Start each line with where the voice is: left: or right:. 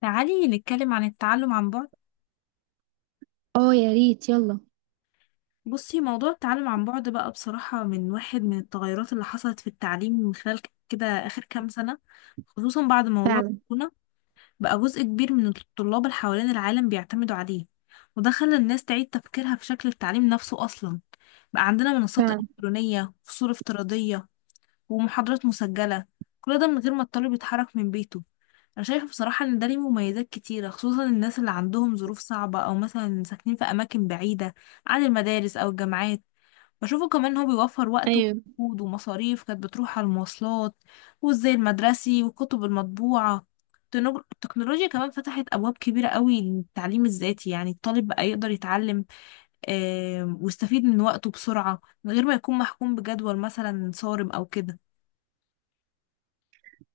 left: تعالي نتكلم عن التعلم عن بعد.
right: اه يا ريت يلا.
left: بصي، موضوع التعلم عن بعد بقى بصراحة من واحد من التغيرات اللي حصلت في التعليم من خلال كده آخر كام سنة، خصوصا بعد موضوع
right: فعلا.
left: كورونا. بقى جزء كبير من الطلاب اللي حوالين العالم بيعتمدوا عليه، وده خلى الناس تعيد تفكيرها في شكل التعليم نفسه أصلا. بقى عندنا منصات
right: فعلا.
left: إلكترونية، فصول افتراضية، ومحاضرات مسجلة، كل ده من غير ما الطالب يتحرك من بيته. أنا شايفة بصراحة إن ده ليه مميزات كتيرة، خصوصا الناس اللي عندهم ظروف صعبة، أو مثلا ساكنين في أماكن بعيدة عن المدارس أو الجامعات. بشوفه كمان إن هو بيوفر وقت
right: ايوه.
left: ومجهود ومصاريف كانت بتروح على المواصلات والزي المدرسي والكتب المطبوعة. التكنولوجيا كمان فتحت أبواب كبيرة قوي للتعليم الذاتي، يعني الطالب بقى يقدر يتعلم ويستفيد من وقته بسرعة من غير ما يكون محكوم بجدول مثلا صارم أو كده.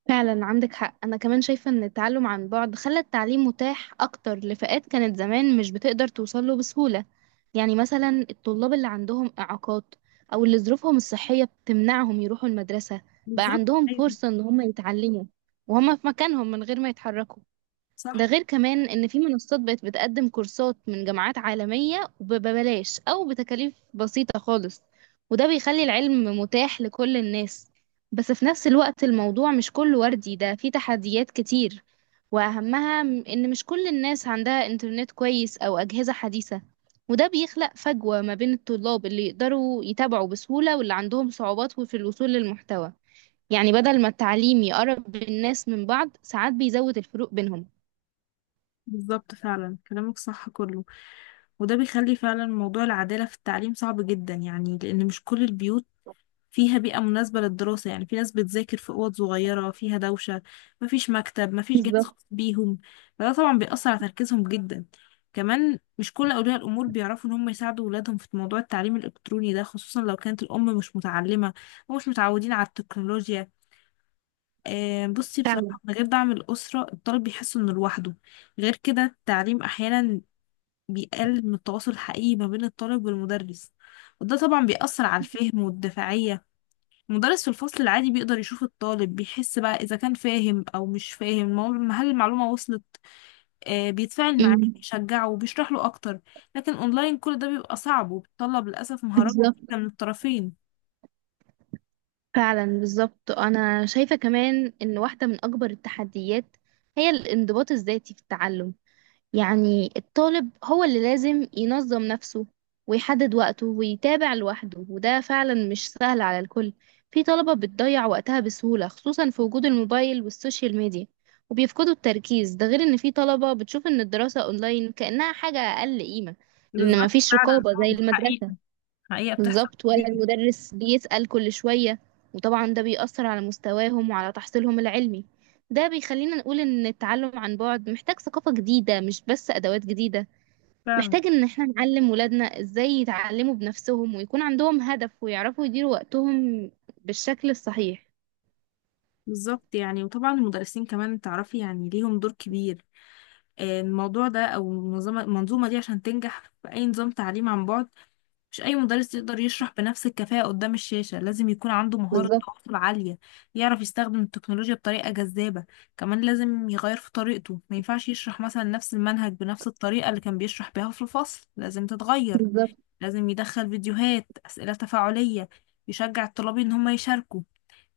right: فعلا. عندك حق، انا كمان شايفه ان التعلم عن بعد خلى التعليم متاح اكتر لفئات كانت زمان مش بتقدر توصل له بسهوله. يعني مثلا الطلاب اللي عندهم اعاقات او اللي ظروفهم الصحيه بتمنعهم يروحوا المدرسه بقى
left: بالظبط،
right: عندهم
left: ايوه.
right: فرصه ان هم يتعلموا وهم في مكانهم من غير ما يتحركوا. ده
left: صح.
right: غير كمان ان في منصات بقت بتقدم كورسات من جامعات عالمية وببلاش او بتكاليف بسيطة خالص، وده بيخلي العلم متاح لكل الناس. بس في نفس الوقت الموضوع مش كله وردي، ده فيه تحديات كتير، واهمها ان مش كل الناس عندها انترنت كويس او اجهزة حديثة، وده بيخلق فجوة ما بين الطلاب اللي يقدروا يتابعوا بسهولة واللي عندهم صعوبات في الوصول للمحتوى. يعني بدل ما التعليم يقرب الناس من بعض ساعات بيزود الفروق بينهم.
left: بالظبط، فعلا كلامك صح كله، وده بيخلي فعلا موضوع العدالة في التعليم صعب جدا، يعني لأن مش كل البيوت فيها بيئة مناسبة للدراسة. يعني في ناس بتذاكر في أوض صغيرة فيها دوشة، مفيش مكتب، مفيش جهاز
right: بالظبط.
left: خاص بيهم، فده طبعا بيأثر على تركيزهم جدا. كمان مش كل أولياء الأمور بيعرفوا إن هم يساعدوا ولادهم في موضوع التعليم الإلكتروني ده، خصوصا لو كانت الأم مش متعلمة ومش متعودين على التكنولوجيا. بصي،
right: فعلا.
left: بصراحة من غير دعم الأسرة الطالب بيحس إنه لوحده. غير كده التعليم أحيانا بيقلل من التواصل الحقيقي ما بين الطالب والمدرس، وده طبعا بيأثر على الفهم والدفاعية. المدرس في الفصل العادي بيقدر يشوف الطالب، بيحس بقى إذا كان فاهم أو مش فاهم، هل المعلومة وصلت، بيتفاعل معاه،
right: امم.
left: بيشجعه، وبيشرح له أكتر. لكن أونلاين كل ده بيبقى صعب، وبيتطلب للأسف مهارات
right: بالظبط.
left: كتيرة من الطرفين.
right: فعلا. بالظبط، انا شايفه كمان ان واحده من اكبر التحديات هي الانضباط الذاتي في التعلم. يعني الطالب هو اللي لازم ينظم نفسه ويحدد وقته ويتابع لوحده، وده فعلا مش سهل على الكل. في طلبه بتضيع وقتها بسهوله خصوصا في وجود الموبايل والسوشيال ميديا وبيفقدوا التركيز. ده غير ان في طلبه بتشوف ان الدراسه اونلاين كانها حاجه اقل قيمه لان
left: بالظبط.
right: مفيش
left: فعلا.
right: رقابه زي المدرسه.
left: حقيقة. بتحصل
right: بالظبط. ولا
left: كتير.
right: المدرس بيسأل كل شوية. وطبعا ده بيأثر على مستواهم وعلى تحصيلهم العلمي. ده بيخلينا نقول إن التعلم عن بعد محتاج ثقافة جديدة مش بس أدوات جديدة.
left: فعلا.
right: محتاج إن احنا نعلم ولادنا إزاي يتعلموا بنفسهم ويكون عندهم هدف ويعرفوا يديروا وقتهم بالشكل الصحيح.
left: بالظبط، يعني وطبعا المدرسين كمان، تعرفي، يعني ليهم دور كبير الموضوع ده، او المنظومه دي عشان تنجح في اي نظام تعليم عن بعد. مش اي مدرس يقدر يشرح بنفس الكفاءه قدام الشاشه، لازم يكون عنده مهاره
right: بالظبط.
left: تواصل عاليه، يعرف يستخدم التكنولوجيا بطريقه جذابه. كمان لازم يغير في طريقته، ما ينفعش يشرح مثلا نفس المنهج بنفس الطريقه اللي كان بيشرح بيها في الفصل، لازم تتغير.
right: بالظبط.
left: لازم يدخل فيديوهات، اسئله تفاعليه، يشجع الطلاب ان هم يشاركوا،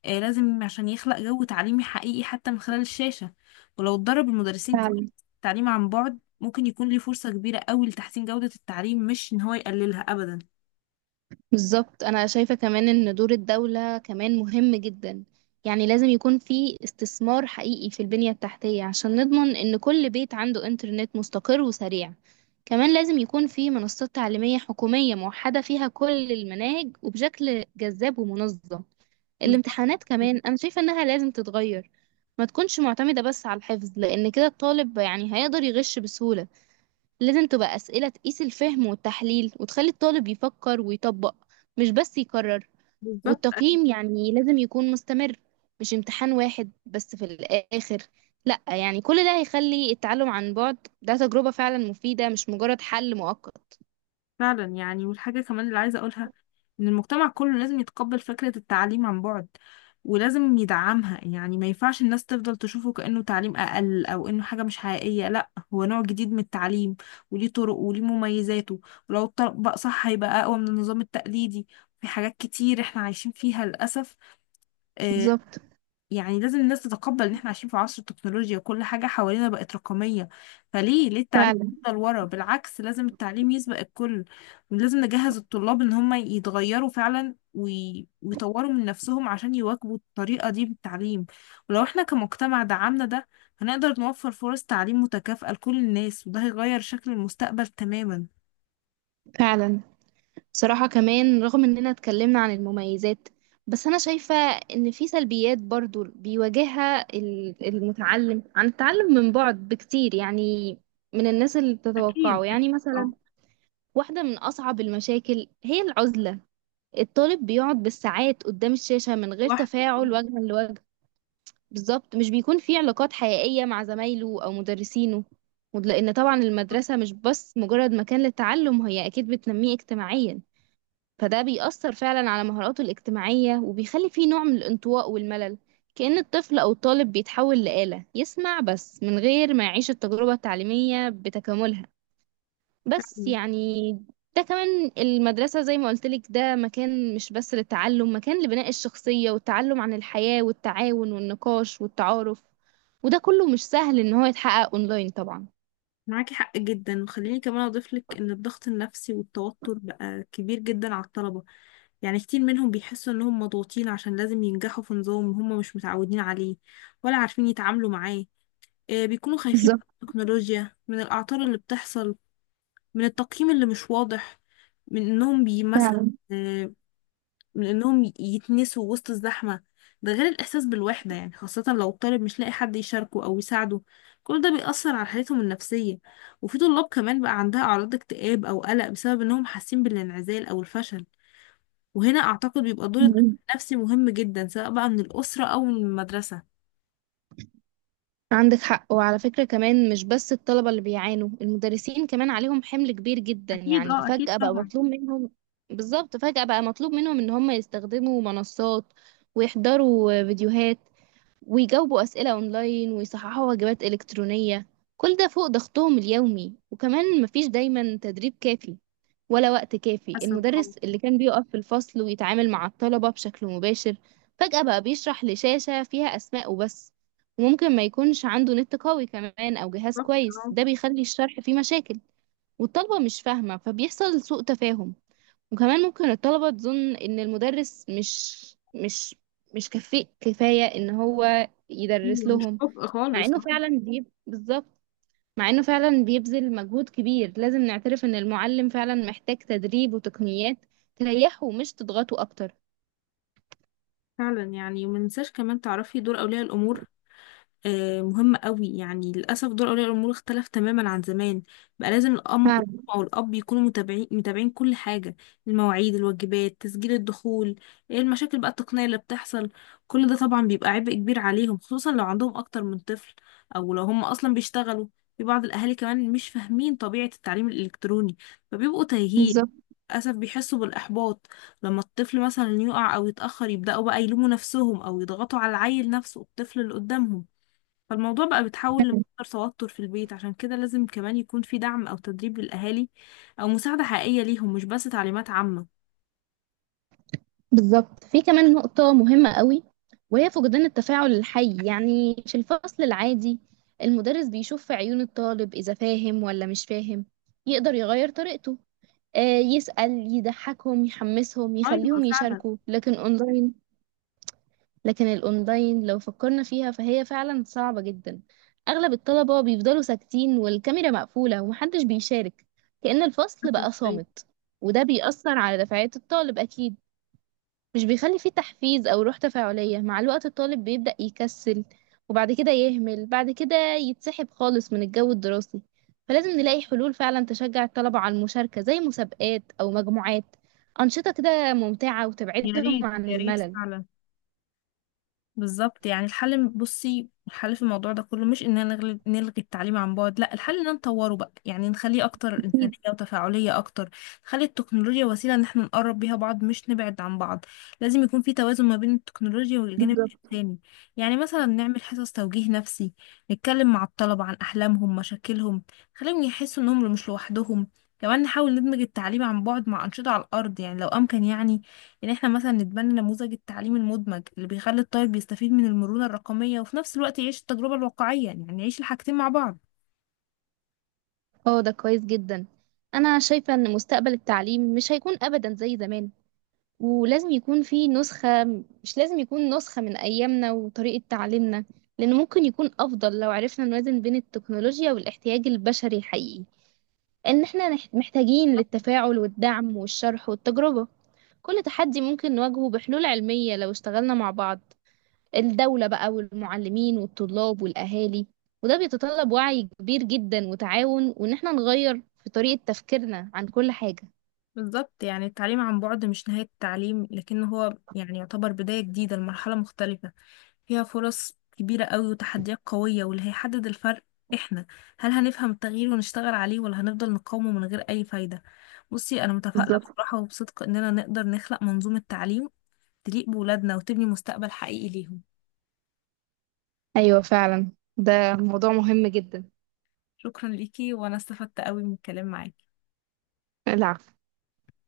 left: لازم عشان يخلق جو تعليمي حقيقي حتى من خلال الشاشة. ولو اتدرب المدرسين كويس على التعليم عن بعد، ممكن يكون ليه فرصة كبيرة قوي لتحسين جودة التعليم، مش إن هو يقللها أبدا.
right: بالظبط، انا شايفة كمان ان دور الدولة كمان مهم جدا. يعني لازم يكون في استثمار حقيقي في البنية التحتية عشان نضمن ان كل بيت عنده انترنت مستقر وسريع. كمان لازم يكون في منصات تعليمية حكومية موحدة فيها كل المناهج وبشكل جذاب ومنظم.
left: بالظبط.
right: الامتحانات كمان انا شايفة انها لازم تتغير، ما تكونش معتمدة بس على الحفظ، لان كده الطالب يعني هيقدر يغش بسهولة. لازم تبقى أسئلة تقيس الفهم والتحليل وتخلي الطالب يفكر ويطبق، مش بس يكرر.
left: بالظبط،
right: والتقييم يعني لازم يكون مستمر، مش امتحان واحد بس في الآخر. لأ يعني كل ده هيخلي التعلم عن بعد ده تجربة فعلا مفيدة، مش مجرد حل مؤقت.
left: فعلا يعني. والحاجة كمان اللي عايزة أقولها إن المجتمع كله لازم يتقبل فكرة التعليم عن بعد، ولازم يدعمها. يعني ما ينفعش الناس تفضل تشوفه كأنه تعليم أقل، أو إنه حاجة مش حقيقية. لا، هو نوع جديد من التعليم، وليه طرق وليه مميزاته، ولو اتطبق صح هيبقى أقوى من النظام التقليدي في حاجات كتير إحنا عايشين فيها للأسف. آه،
right: بالظبط.
left: يعني لازم الناس تتقبل ان احنا عايشين في عصر التكنولوجيا، وكل حاجة حوالينا بقت رقمية، فليه التعليم
right: فعلا.
left: يفضل ورا؟ بالعكس، لازم التعليم يسبق الكل، ولازم نجهز الطلاب ان هم يتغيروا فعلا ويطوروا من نفسهم عشان يواكبوا الطريقة دي بالتعليم. ولو احنا كمجتمع دعمنا ده، هنقدر نوفر فرص تعليم متكافئة لكل الناس، وده هيغير شكل المستقبل تماما.
right: فعلا. بصراحة كمان رغم اننا اتكلمنا عن المميزات، بس انا شايفة ان في سلبيات برضو بيواجهها المتعلم عن التعلم من بعد بكتير. يعني من الناس اللي
left: أكيد.
right: بتتوقعه. يعني مثلا
left: اه.
right: واحدة من اصعب المشاكل هي العزلة. الطالب بيقعد بالساعات قدام الشاشة من غير
left: واحد.
right: تفاعل وجها لوجه. بالظبط. مش بيكون في علاقات حقيقية مع زمايله او مدرسينه. ولأن طبعا المدرسة مش بس مجرد مكان للتعلم، هي اكيد بتنميه اجتماعيا، فده بيأثر فعلا على مهاراته الاجتماعية وبيخلي فيه نوع من الانطواء والملل. كأن الطفل أو الطالب بيتحول لآلة يسمع بس من غير ما يعيش التجربة التعليمية بتكاملها. بس يعني ده كمان المدرسة زي ما قلتلك ده مكان مش بس للتعلم، مكان لبناء الشخصية والتعلم عن الحياة والتعاون والنقاش والتعارف. وده كله مش سهل إن هو يتحقق أونلاين طبعا.
left: معاكي حق جدا. وخليني كمان اضيف لك ان الضغط النفسي والتوتر بقى كبير جدا على الطلبة. يعني كتير منهم بيحسوا انهم مضغوطين عشان لازم ينجحوا في نظام هم مش متعودين عليه ولا عارفين يتعاملوا معاه. بيكونوا خايفين
right: بالظبط.
left: من التكنولوجيا، من الاعطال اللي بتحصل، من التقييم اللي مش واضح، من انهم بي مثلا آه، من انهم ي- يتنسوا وسط الزحمة. ده غير الاحساس بالوحدة، يعني خاصة لو الطالب مش لاقي حد يشاركه او يساعده، كل ده بيأثر على حالتهم النفسية. وفي طلاب كمان بقى عندها اعراض اكتئاب او قلق بسبب انهم حاسين بالانعزال او الفشل، وهنا اعتقد بيبقى دور الدكتور
right: فعلا.
left: النفسي مهم جدا، سواء بقى من الأسرة او من المدرسة.
right: عندك حق. وعلى فكرة كمان مش بس الطلبة اللي بيعانوا، المدرسين كمان عليهم حمل كبير جدا.
left: أكيد.
right: يعني
left: اه، أكيد
right: فجأة بقى
left: طبعا.
right: مطلوب منهم. بالظبط. فجأة بقى مطلوب منهم ان هم يستخدموا منصات ويحضروا فيديوهات ويجاوبوا أسئلة أونلاين ويصححوا واجبات إلكترونية. كل ده فوق ضغطهم اليومي، وكمان مفيش دايما تدريب كافي ولا وقت كافي.
left: حسب. اه.
right: المدرس اللي كان بيقف في الفصل ويتعامل مع الطلبة بشكل مباشر فجأة بقى بيشرح لشاشة فيها أسماء وبس. وممكن ما يكونش عنده نت قوي كمان أو جهاز
left: بالظبط،
right: كويس.
left: اه.
right: ده بيخلي الشرح فيه مشاكل والطلبة مش فاهمة، فبيحصل سوء تفاهم. وكمان ممكن الطلبة تظن إن المدرس مش مش كفء كفاية إن هو يدرس
left: أيوة، مش
right: لهم.
left: كفء
right: مع
left: خالص.
right: إنه
left: اه.
right: فعلا بالظبط. مع إنه فعلا بيبذل مجهود كبير، لازم نعترف إن المعلم فعلا محتاج تدريب وتقنيات تريحه مش تضغطه أكتر.
left: فعلا يعني، ومننساش كمان تعرفي دور أولياء الأمور مهمة قوي. يعني للأسف دور أولياء الأمور اختلف تماما عن زمان، بقى لازم الأم
right: فعلا.
left: أو الأب يكونوا متابعين كل حاجة، المواعيد، الواجبات، تسجيل الدخول، إيه المشاكل بقى التقنية اللي بتحصل. كل ده طبعا بيبقى عبء كبير عليهم، خصوصا لو عندهم أكتر من طفل، أو لو هم أصلا بيشتغلوا. في بعض الأهالي كمان مش فاهمين طبيعة التعليم الإلكتروني، فبيبقوا تايهين،
right: بالظبط.
left: للأسف بيحسوا بالإحباط. لما الطفل مثلا يقع أو يتأخر، يبدأوا بقى يلوموا نفسهم، أو يضغطوا على العيل نفسه، الطفل اللي قدامهم. فالموضوع بقى بيتحول لمصدر توتر في البيت. عشان كده لازم كمان يكون في دعم أو تدريب للأهالي، أو مساعدة حقيقية ليهم، مش بس تعليمات عامة.
right: بالظبط، في كمان نقطة مهمة قوي وهي فقدان التفاعل الحي. يعني في الفصل العادي المدرس بيشوف في عيون الطالب إذا فاهم ولا مش فاهم، يقدر يغير طريقته، يسأل، يضحكهم، يحمسهم،
left: أيوة،
right: يخليهم
left: فعلا.
right: يشاركوا. لكن اونلاين، لكن الاونلاين لو فكرنا فيها فهي فعلا صعبة جدا. اغلب الطلبة بيفضلوا ساكتين والكاميرا مقفولة ومحدش بيشارك، كأن الفصل
left: للأسف،
right: بقى
left: أيوة.
right: صامت. وده بيأثر على دفعات الطالب اكيد. مش بيخلي فيه تحفيز أو روح تفاعلية. مع الوقت الطالب بيبدأ يكسل، وبعد كده يهمل، بعد كده يتسحب خالص من الجو الدراسي. فلازم نلاقي حلول فعلا تشجع الطلبة على المشاركة زي مسابقات أو مجموعات، أنشطة كده ممتعة
left: يا
right: وتبعدهم
left: ريت،
right: عن
left: يا ريت
right: الملل.
left: فعلا. بالظبط، يعني الحل، بصي، الحل في الموضوع ده كله مش اننا نلغي التعليم عن بعد، لا، الحل ان نطوره بقى، يعني نخليه اكتر انسانية
right: أكيد.
left: وتفاعلية اكتر. نخلي التكنولوجيا وسيلة ان احنا نقرب بيها بعض، مش نبعد عن بعض. لازم يكون في توازن ما بين التكنولوجيا والجانب
right: بالظبط.
left: الانساني، يعني مثلا نعمل حصص توجيه نفسي، نتكلم مع الطلبة عن احلامهم، مشاكلهم، نخليهم يحسوا انهم مش لوحدهم. كمان نحاول ندمج التعليم عن بعد مع أنشطة على الأرض يعني، لو أمكن يعني. يعني احنا مثلا نتبنى نموذج التعليم المدمج اللي بيخلي الطالب يستفيد من المرونة الرقمية، وفي نفس الوقت يعيش التجربة الواقعية، يعني يعيش الحاجتين مع بعض.
right: اه ده كويس جدا. أنا شايفة إن مستقبل التعليم مش هيكون أبدا زي زمان. ولازم يكون في نسخة، مش لازم يكون نسخة من أيامنا وطريقة تعليمنا، لأن ممكن يكون أفضل لو عرفنا نوازن بين التكنولوجيا والاحتياج البشري الحقيقي. لأن احنا محتاجين للتفاعل والدعم والشرح والتجربة. كل تحدي ممكن نواجهه بحلول علمية لو اشتغلنا مع بعض، الدولة بقى والمعلمين والطلاب والأهالي. وده بيتطلب وعي كبير جدا وتعاون، وإن احنا نغير في طريقة تفكيرنا عن كل حاجة.
left: بالظبط، يعني التعليم عن بعد مش نهاية التعليم، لكن هو يعني يعتبر بداية جديدة لمرحلة مختلفة، فيها فرص كبيرة قوي وتحديات قوية، واللي هيحدد الفرق احنا، هل هنفهم التغيير ونشتغل عليه، ولا هنفضل نقاومه من غير أي فايدة؟ بصي، أنا متفائلة
right: بالظبط.
left: بصراحة وبصدق إننا نقدر نخلق منظومة تعليم تليق بولادنا وتبني مستقبل حقيقي ليهم.
right: أيوة فعلا. ده موضوع مهم جدا.
left: شكرا ليكي، وانا استفدت قوي من الكلام معاكي.
right: العفو.